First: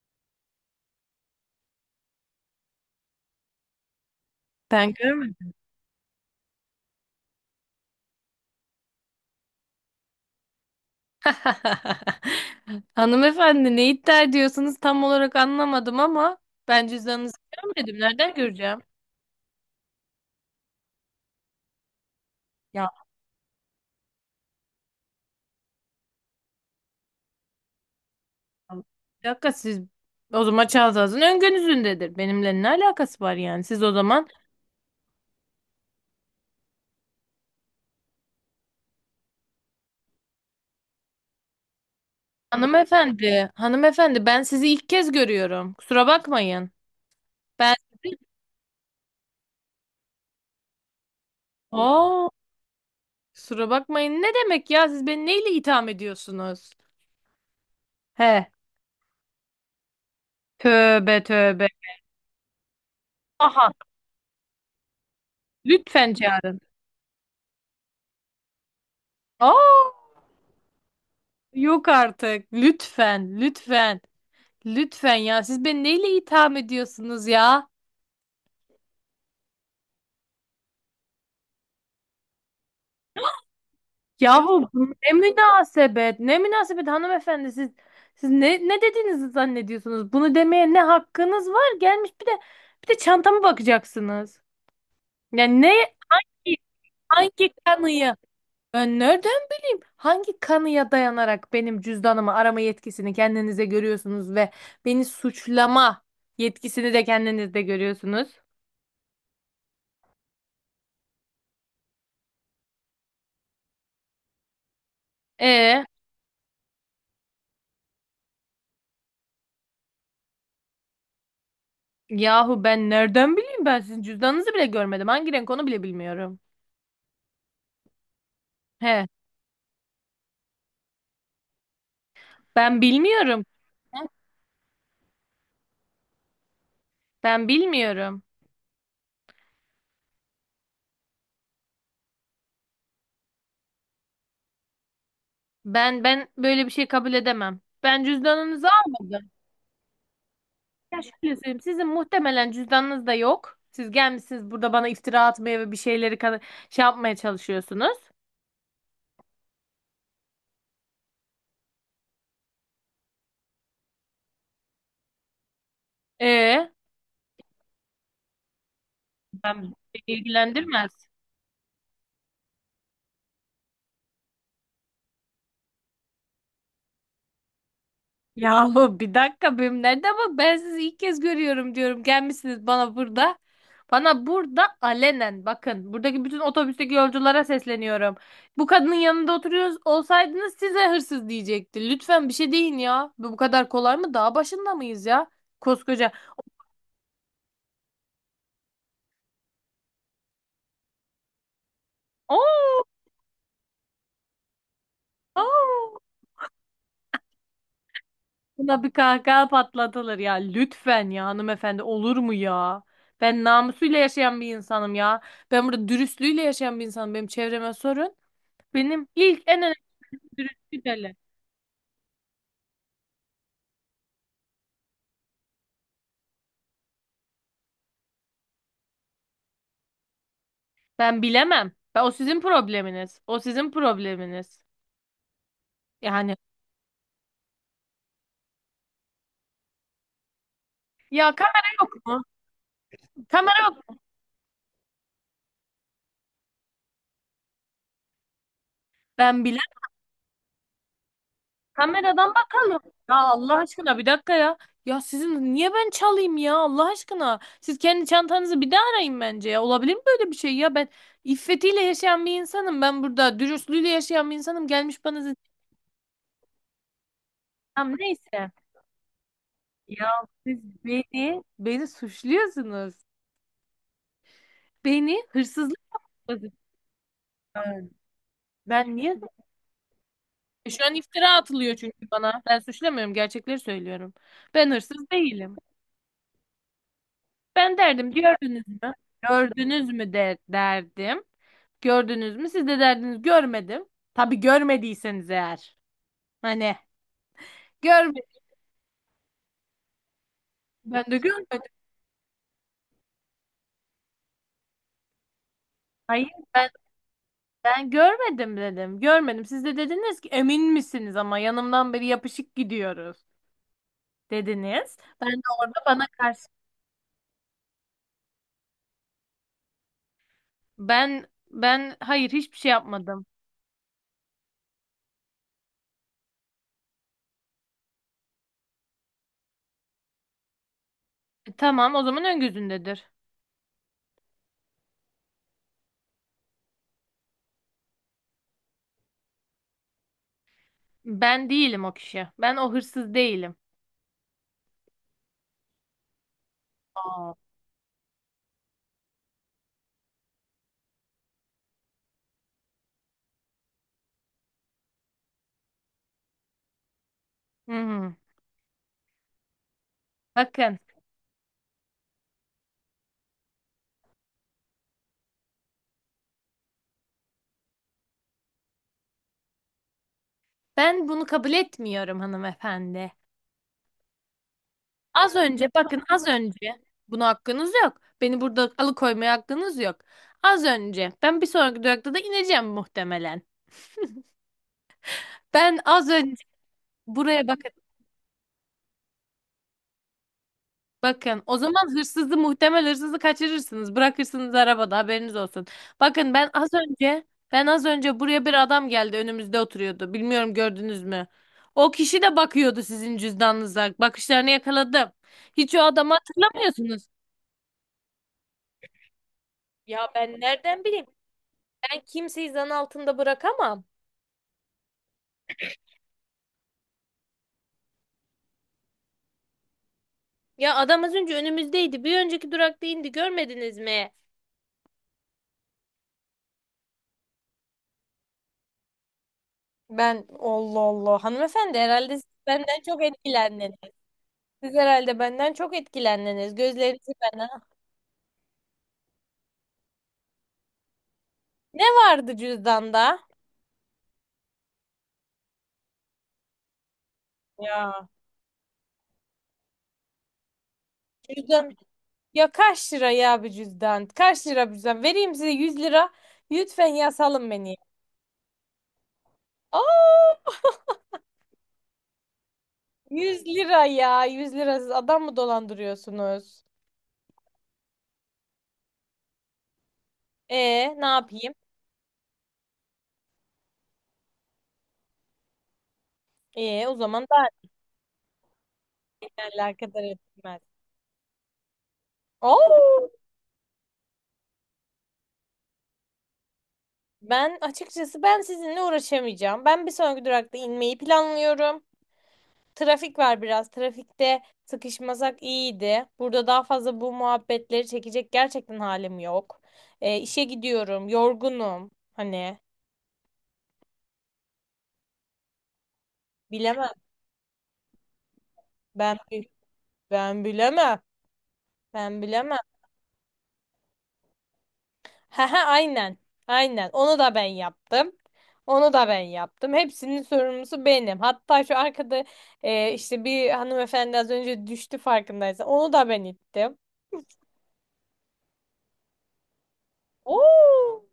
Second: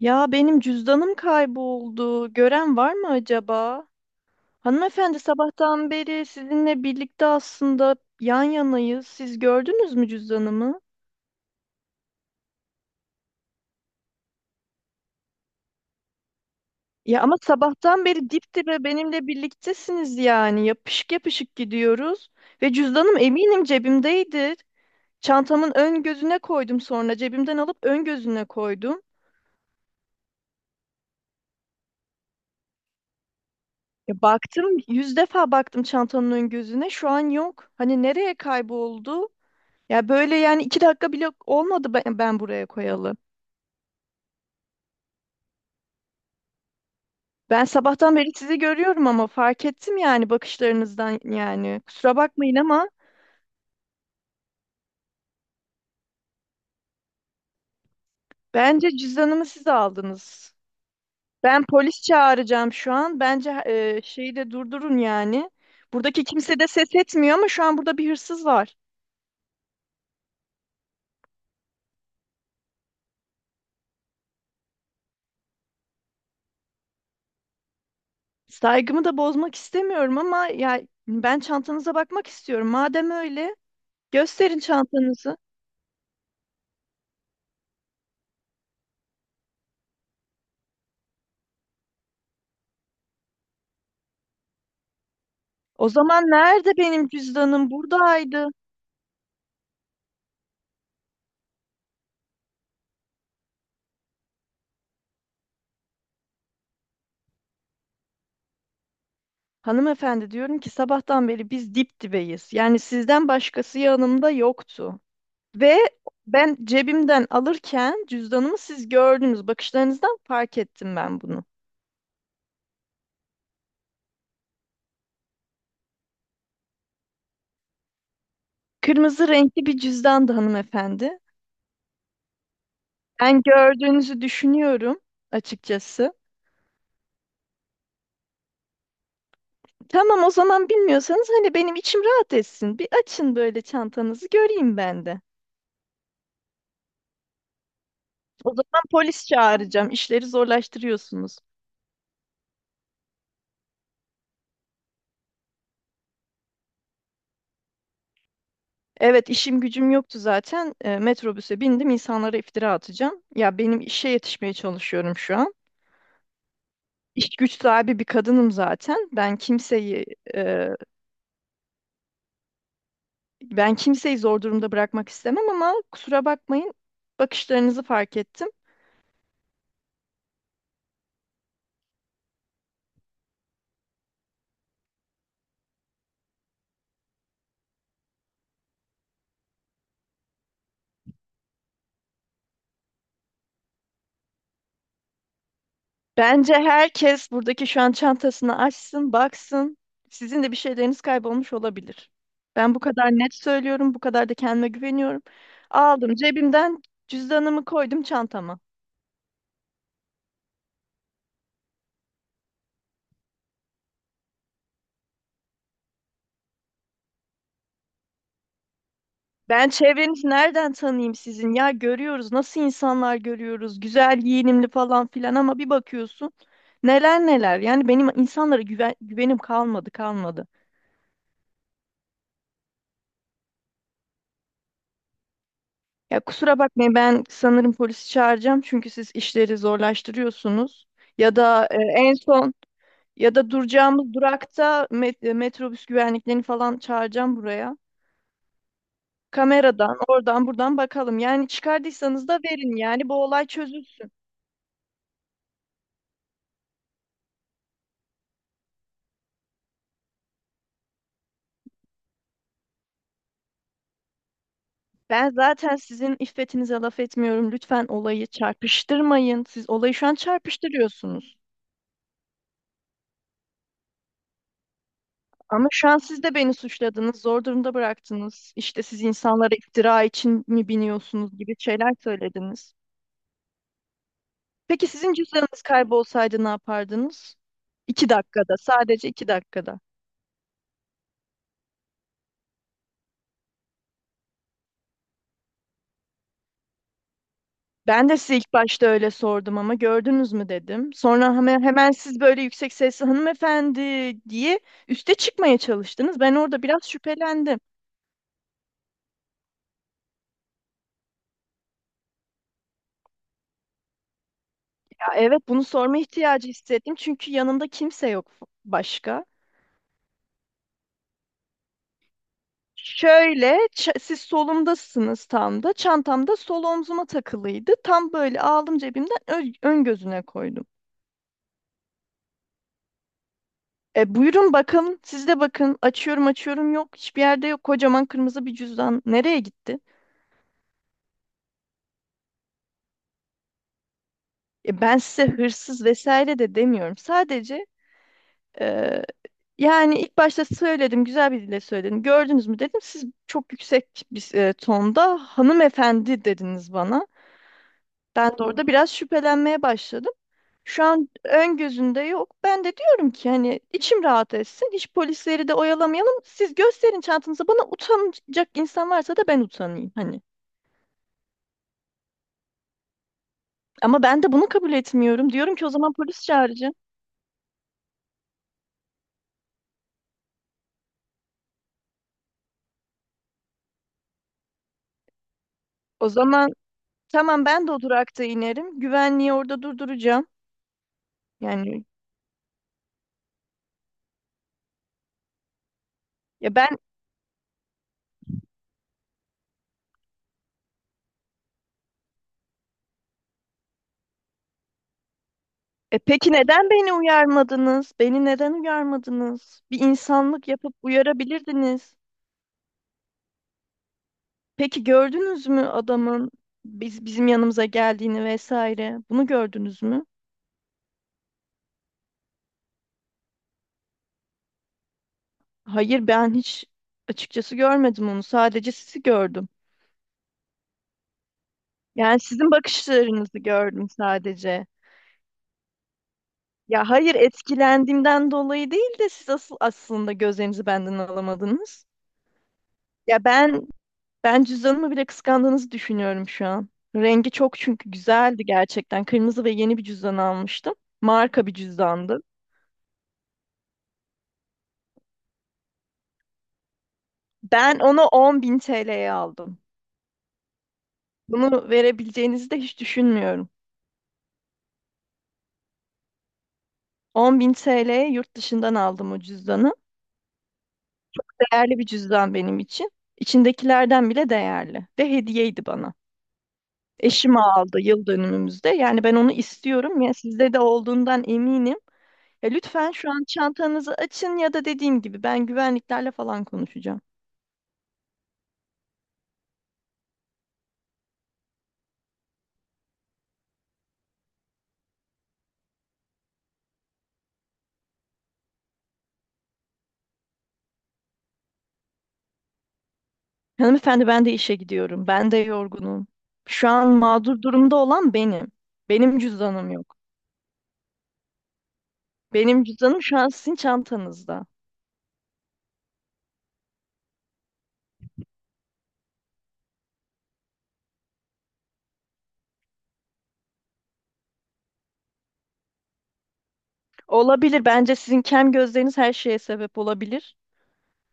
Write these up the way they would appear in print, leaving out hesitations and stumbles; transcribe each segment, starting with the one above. Ya benim cüzdanım kayboldu. Gören var mı acaba? Ben Hanımefendi görmedim. sabahtan beri sizinle birlikte aslında yan yanayız. Siz gördünüz mü cüzdanımı? Hanımefendi ne iddia ediyorsunuz tam olarak anlamadım ama ben Ya ama cüzdanınızı görmedim. sabahtan beri Nereden dip göreceğim? dibe benimle birliktesiniz yani. Yapışık yapışık gidiyoruz. Ve Ya cüzdanım eminim cebimdeydi. Çantamın ön gözüne koydum sonra. Cebimden alıp ön gözüne koydum. bir dakika siz o zaman çantanızın ön gözündedir. Benimle ne alakası var yani? Siz o Ya zaman baktım yüz defa baktım çantanın ön gözüne. Şu an yok. Hani nereye kayboldu? Ya böyle yani iki dakika bile olmadı ben buraya koyalı. hanımefendi, hanımefendi ben sizi ilk kez görüyorum. Kusura bakmayın. Ben Ben sabahtan sizi... beri sizi görüyorum ama fark ettim yani bakışlarınızdan yani. Kusura Oo, bakmayın ama kusura bakmayın. Ne demek ya? Siz beni neyle itham ediyorsunuz? He. bence cüzdanımı siz aldınız. Tövbe Ben tövbe. polis çağıracağım şu an. Bence Aha. Şeyi de durdurun yani. Lütfen Buradaki kimse çağırın. de ses etmiyor ama şu an burada bir hırsız var. Aa. Yok artık. Lütfen, lütfen, lütfen ya. Siz beni neyle itham ediyorsunuz ya? Saygımı da bozmak istemiyorum ama ya ben çantanıza bakmak istiyorum. Madem öyle gösterin Yahu bu ne çantanızı. münasebet, ne münasebet hanımefendi siz ne dediğinizi zannediyorsunuz? Bunu demeye ne hakkınız var? Gelmiş bir de çantama bakacaksınız. Yani ne O zaman nerede benim hangi cüzdanım? kanıya? Buradaydı. Ben nereden bileyim? Hangi kanıya dayanarak benim cüzdanımı arama yetkisini kendinize görüyorsunuz ve beni suçlama yetkisini de kendinizde görüyorsunuz? Hanımefendi diyorum ki sabahtan beri biz dip dibeyiz. Yani sizden başkası yanımda yoktu. Ve E ben cebimden alırken cüzdanımı siz gördünüz. Bakışlarınızdan fark ettim ben bunu. Yahu ben nereden bileyim ben sizin cüzdanınızı bile görmedim. Hangi renk onu bile bilmiyorum. He, Kırmızı renkli bir cüzdandı hanımefendi. ben Ben bilmiyorum. gördüğünüzü düşünüyorum açıkçası. Ben bilmiyorum. Tamam o zaman bilmiyorsanız hani benim içim rahat etsin. Bir açın böyle çantanızı göreyim ben de. Ben böyle bir şey kabul edemem. Ben O cüzdanınızı zaman polis almadım. çağıracağım. İşleri Ya şöyle zorlaştırıyorsunuz. söyleyeyim, sizin muhtemelen cüzdanınız da yok. Siz gelmişsiniz burada bana iftira atmaya ve bir şeyleri şey yapmaya çalışıyorsunuz. Evet işim gücüm yoktu zaten. E, metrobüse bindim insanlara iftira atacağım. Ya benim işe yetişmeye çalışıyorum şu an. E İş güç sahibi bir kadınım zaten. Ben beni e, ilgilendirmez. ben kimseyi zor durumda bırakmak istemem ama kusura bakmayın bakışlarınızı fark ettim. Yahu bir dakika benim nerede bak ben sizi ilk kez görüyorum diyorum. Gelmişsiniz bana burada. Bana burada alenen bakın buradaki bütün otobüsteki yolculara sesleniyorum. Bu kadının yanında oturuyoruz olsaydınız size hırsız diyecekti. Lütfen bir şey deyin ya. Bu kadar kolay mı? Dağ başında mıyız ya? Koskoca. Bence herkes buradaki şu an çantasını açsın, baksın. Sizin de bir şeyleriniz kaybolmuş olabilir. Oo, Ben bu kadar net söylüyorum, bu kadar da kendime güveniyorum. oo. Aldım cebimden cüzdanımı koydum çantama. Buna bir kahkaha patlatılır ya. Lütfen ya hanımefendi olur mu ya? Ben namusuyla yaşayan bir insanım ya. Ben burada dürüstlüğüyle yaşayan bir insanım. Benim çevreme sorun. Benim ilk en Ben önemli çevrenizi nereden dürüstlük tanıyayım hele. sizin? Ya görüyoruz nasıl insanlar görüyoruz. Güzel giyinimli falan filan ama bir bakıyorsun neler neler. Yani benim insanlara güvenim kalmadı kalmadı. Ben bilemem. Ben, o sizin probleminiz. O sizin probleminiz. Ya Yani kusura bakmayın ben sanırım polisi çağıracağım çünkü siz işleri zorlaştırıyorsunuz. ya Ya da kamera yok en mu? son ya da Kamera yok mu? duracağımız durakta metrobüs güvenliklerini falan çağıracağım buraya. Ben bilemem. Kameradan oradan buradan bakalım. Yani çıkardıysanız Kameradan da verin bakalım. yani bu Ya olay Allah aşkına bir çözülsün. dakika ya. Ya sizin niye ben çalayım ya Allah aşkına? Siz kendi çantanızı bir daha arayın bence ya. Olabilir mi böyle bir şey ya? Ben iffetiyle yaşayan bir insanım. Ben burada dürüstlüğüyle yaşayan bir insanım. Gelmiş bana Ben zaten sizin iffetinize laf etmiyorum. Lütfen tamam olayı neyse. çarpıştırmayın. Siz olayı şu Ya an siz çarpıştırıyorsunuz. beni suçluyorsunuz. Beni Ama hırsızlık şu an siz de beni suçladınız, zor durumda bıraktınız. İşte ben siz niye? insanlara iftira için mi Şu an iftira biniyorsunuz gibi atılıyor şeyler çünkü bana. Ben söylediniz. suçlamıyorum, gerçekleri söylüyorum. Ben Peki hırsız sizin değilim. cüzdanınız kaybolsaydı ne yapardınız? Ben İki derdim, dakikada, gördünüz mü? sadece iki dakikada. Gördünüz mü de derdim. Gördünüz mü? Siz de derdiniz görmedim. Tabii görmediyseniz eğer. Hani Ben de size görmedim. ilk başta öyle sordum ama gördünüz mü dedim. Ben de Sonra hemen, görmedim. hemen siz böyle yüksek sesli hanımefendi diye üste çıkmaya çalıştınız. Hayır Ben orada ben biraz şüphelendim. ben görmedim dedim. Görmedim. Siz de dediniz ki emin misiniz ama yanımdan beri yapışık gidiyoruz dediniz. Ben de Evet bunu orada sorma bana karşı ihtiyacı hissettim çünkü yanımda kimse yok başka. ben hayır hiçbir şey yapmadım. Şöyle siz solumdasınız tam da çantamda sol omzuma takılıydı. Tam böyle aldım cebimden ön gözüne koydum. Tamam o zaman ön gözündedir. E, buyurun bakın siz de bakın açıyorum açıyorum yok hiçbir yerde yok kocaman kırmızı bir cüzdan nereye gitti? Ben değilim o kişi. Ben o hırsız değilim. E, ben size hırsız vesaire de demiyorum Aa. sadece. Yani ilk başta söyledim, güzel bir dille söyledim. Gördünüz mü dedim. Siz çok yüksek bir tonda hanımefendi dediniz bana. Hı hı. Ben de orada biraz şüphelenmeye başladım. Bakın Şu an ön gözünde yok. Ben de diyorum ki hani içim rahat etsin. Hiç polisleri de oyalamayalım. Siz gösterin çantanızı. Bana utanacak insan varsa da ben utanayım hani. ben bunu kabul etmiyorum hanımefendi. Ama ben de bunu kabul etmiyorum. Az Diyorum ki o önce zaman bakın polis az çağıracağım. önce buna hakkınız yok. Beni burada alıkoymaya hakkınız yok. Az önce ben bir sonraki durakta da ineceğim muhtemelen. Ben O az önce zaman tamam buraya ben bakın. de o durakta inerim. Güvenliği orada durduracağım. Bakın o Yani zaman hırsızı muhtemel hırsızı kaçırırsınız. Bırakırsınız arabada haberiniz olsun. Bakın ben ya az ben. önce buraya bir adam geldi önümüzde oturuyordu. Bilmiyorum gördünüz mü? O kişi de bakıyordu sizin cüzdanınıza. Bakışlarını yakaladım. Hiç o E adamı peki neden beni hatırlamıyorsunuz. uyarmadınız? Beni neden uyarmadınız? Bir Ya ben insanlık yapıp nereden bileyim? uyarabilirdiniz. Ben kimseyi zan altında bırakamam. Peki gördünüz mü adamın bizim yanımıza geldiğini vesaire? Bunu gördünüz mü? Ya adam az önce önümüzdeydi. Bir önceki durakta indi. Görmediniz mi? Hayır, ben hiç açıkçası görmedim onu. Sadece sizi gördüm. Ben Allah Allah hanımefendi herhalde Yani siz sizin benden çok bakışlarınızı etkilendiniz. gördüm sadece. Siz herhalde benden çok etkilendiniz. Ya Gözleriniz hayır bana. etkilendiğimden dolayı değil de siz asıl aslında gözlerinizi benden Ne alamadınız. vardı cüzdanda? Ya ben Ben cüzdanımı bile kıskandığınızı düşünüyorum şu an. Rengi çok çünkü Ya. güzeldi gerçekten. Kırmızı ve yeni bir cüzdan almıştım. Marka bir Cüzdan. cüzdandı. Ya kaç lira ya bir cüzdan? Kaç lira bir cüzdan? Vereyim size 100 lira. Lütfen ya salın beni. Ben onu 10.000 TL'ye aldım. Aa, Bunu verebileceğinizi de hiç Yüz düşünmüyorum. lira ya. 100 lira siz adam mı dolandırıyorsunuz? 10.000 TL'ye yurt dışından aldım o cüzdanı. E ne yapayım? Değerli bir cüzdan benim için. İçindekilerden bile değerli. Ve hediyeydi bana. E o zaman Eşim daha aldı yıl dönümümüzde. Yani ben ne onu istiyorum alakadar ya sizde de etmez. olduğundan eminim. Ya lütfen Oo, şu an çantanızı açın ya da dediğim gibi ben güvenliklerle falan konuşacağım. ben açıkçası ben sizinle uğraşamayacağım. Ben bir sonraki durakta inmeyi planlıyorum. Trafik var biraz. Trafikte sıkışmasak iyiydi. Burada daha fazla bu muhabbetleri çekecek gerçekten halim yok. İşe gidiyorum. Yorgunum. Hani Hanımefendi ben de işe gidiyorum. Ben de yorgunum. Şu an bilemem. mağdur durumda olan benim. Ben Benim bi- cüzdanım yok. ben bilemem. Ben bilemem. Benim cüzdanım şu an sizin çantanızda. He he aynen. Aynen. Onu da ben yaptım. Onu da ben yaptım. Hepsinin sorumlusu benim. Hatta şu arkada işte bir hanımefendi az önce düştü farkındaysan. Onu da ben ittim. Olabilir. Bence sizin kem gözleriniz her şeye sebep olabilir. Oo!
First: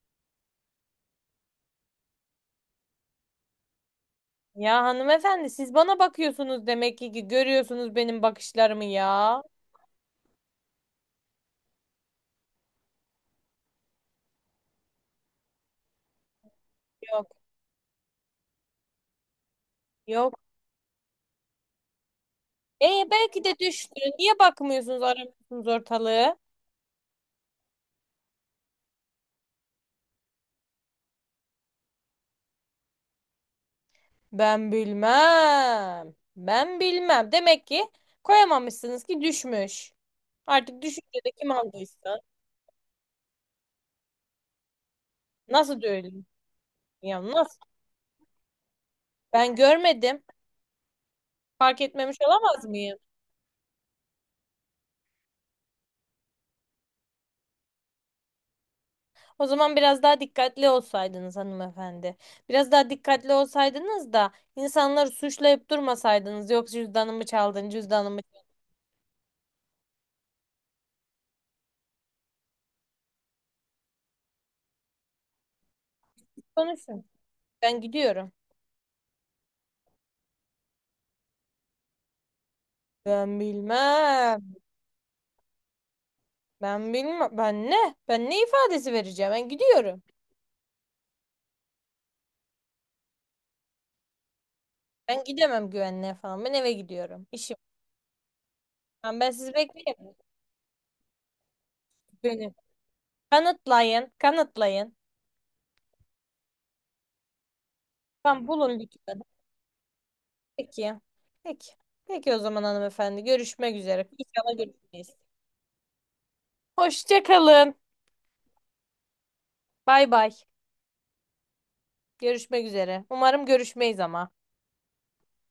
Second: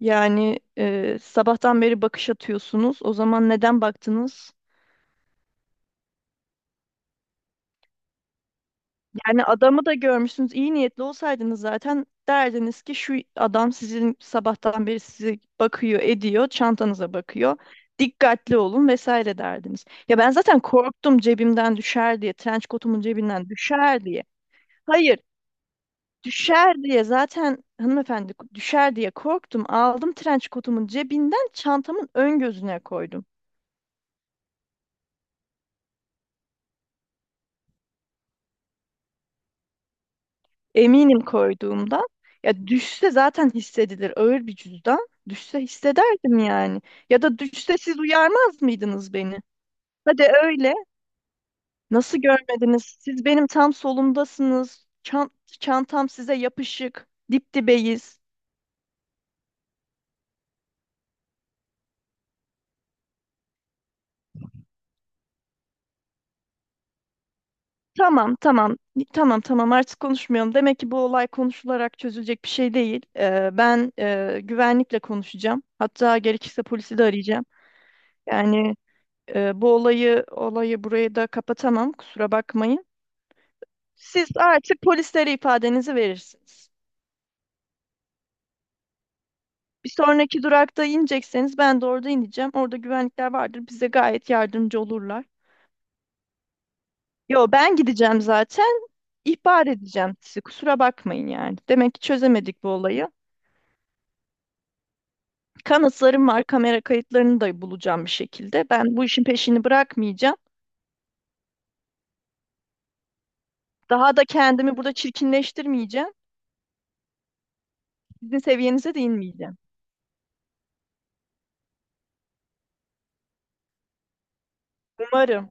Yani sabahtan beri bakış atıyorsunuz. O zaman neden baktınız? Ya hanımefendi siz bana bakıyorsunuz demek ki görüyorsunuz benim bakışlarımı ya. Yani adamı da görmüşsünüz. İyi niyetli olsaydınız zaten derdiniz ki şu adam sizin sabahtan beri sizi bakıyor, ediyor, çantanıza Yok bakıyor. Dikkatli olun vesaire derdiniz. Ya ben yok. zaten korktum cebimden düşer diye, trenç E kotumun belki cebinden de düştü. düşer diye. Niye bakmıyorsunuz Hayır, aramıyorsunuz ortalığı? düşer diye zaten hanımefendi düşer diye korktum. Aldım trenç kotumun cebinden çantamın ön gözüne koydum. Ben bilmem. Ben bilmem. Demek ki koyamamışsınız ki düşmüş. Artık düşünce Eminim de kim koyduğumdan. aldıysa. Ya düşse zaten hissedilir. Ağır bir cüzdan. Düşse Nasıl da öyle? hissederdim yani. Ya Ya da nasıl? düşse siz uyarmaz mıydınız beni? Ben görmedim. Hadi öyle. Fark etmemiş Nasıl olamaz görmediniz? mıyım? Siz benim tam solumdasınız. Çantam size yapışık. Dip dibeyiz. O zaman biraz daha dikkatli olsaydınız hanımefendi. Biraz daha dikkatli olsaydınız da insanları suçlayıp durmasaydınız. Yok cüzdanımı çaldın, cüzdanımı Tamam, çaldın. tamam. Tamam, tamam artık konuşmayalım. Demek ki bu olay konuşularak çözülecek bir şey değil. Ben güvenlikle konuşacağım. Hatta gerekirse polisi de Konuşun. arayacağım. Ben gidiyorum. Yani. Bu olayı burayı da kapatamam. Kusura bakmayın. Ben Siz bilmem. artık polislere ifadenizi verirsiniz. Ben bilmem. Ben ne? Ben ne ifadesi vereceğim? Ben Bir gidiyorum. sonraki durakta inecekseniz ben de orada ineceğim. Orada güvenlikler vardır. Bize gayet yardımcı Ben olurlar. gidemem güvenliğe falan. Ben eve gidiyorum. Yo İşim. ben gideceğim zaten. Ben sizi İhbar bekleyemem. edeceğim sizi. Kusura bakmayın yani. Demek ki Benim. çözemedik bu olayı. Kanıtlayın. Kanıtlayın. Kanıtlarım var. Kamera kayıtlarını da bulacağım bir Tamam şekilde. bulun Ben bu lütfen. işin peşini bırakmayacağım. Peki. Peki. Peki o zaman hanımefendi. Görüşmek üzere. Daha da İnşallah kendimi burada görüşmeyiz. çirkinleştirmeyeceğim. Hoşça kalın. Sizin seviyenize de inmeyeceğim. Bay bay. Görüşmek üzere. Umarım görüşmeyiz ama. Umarım.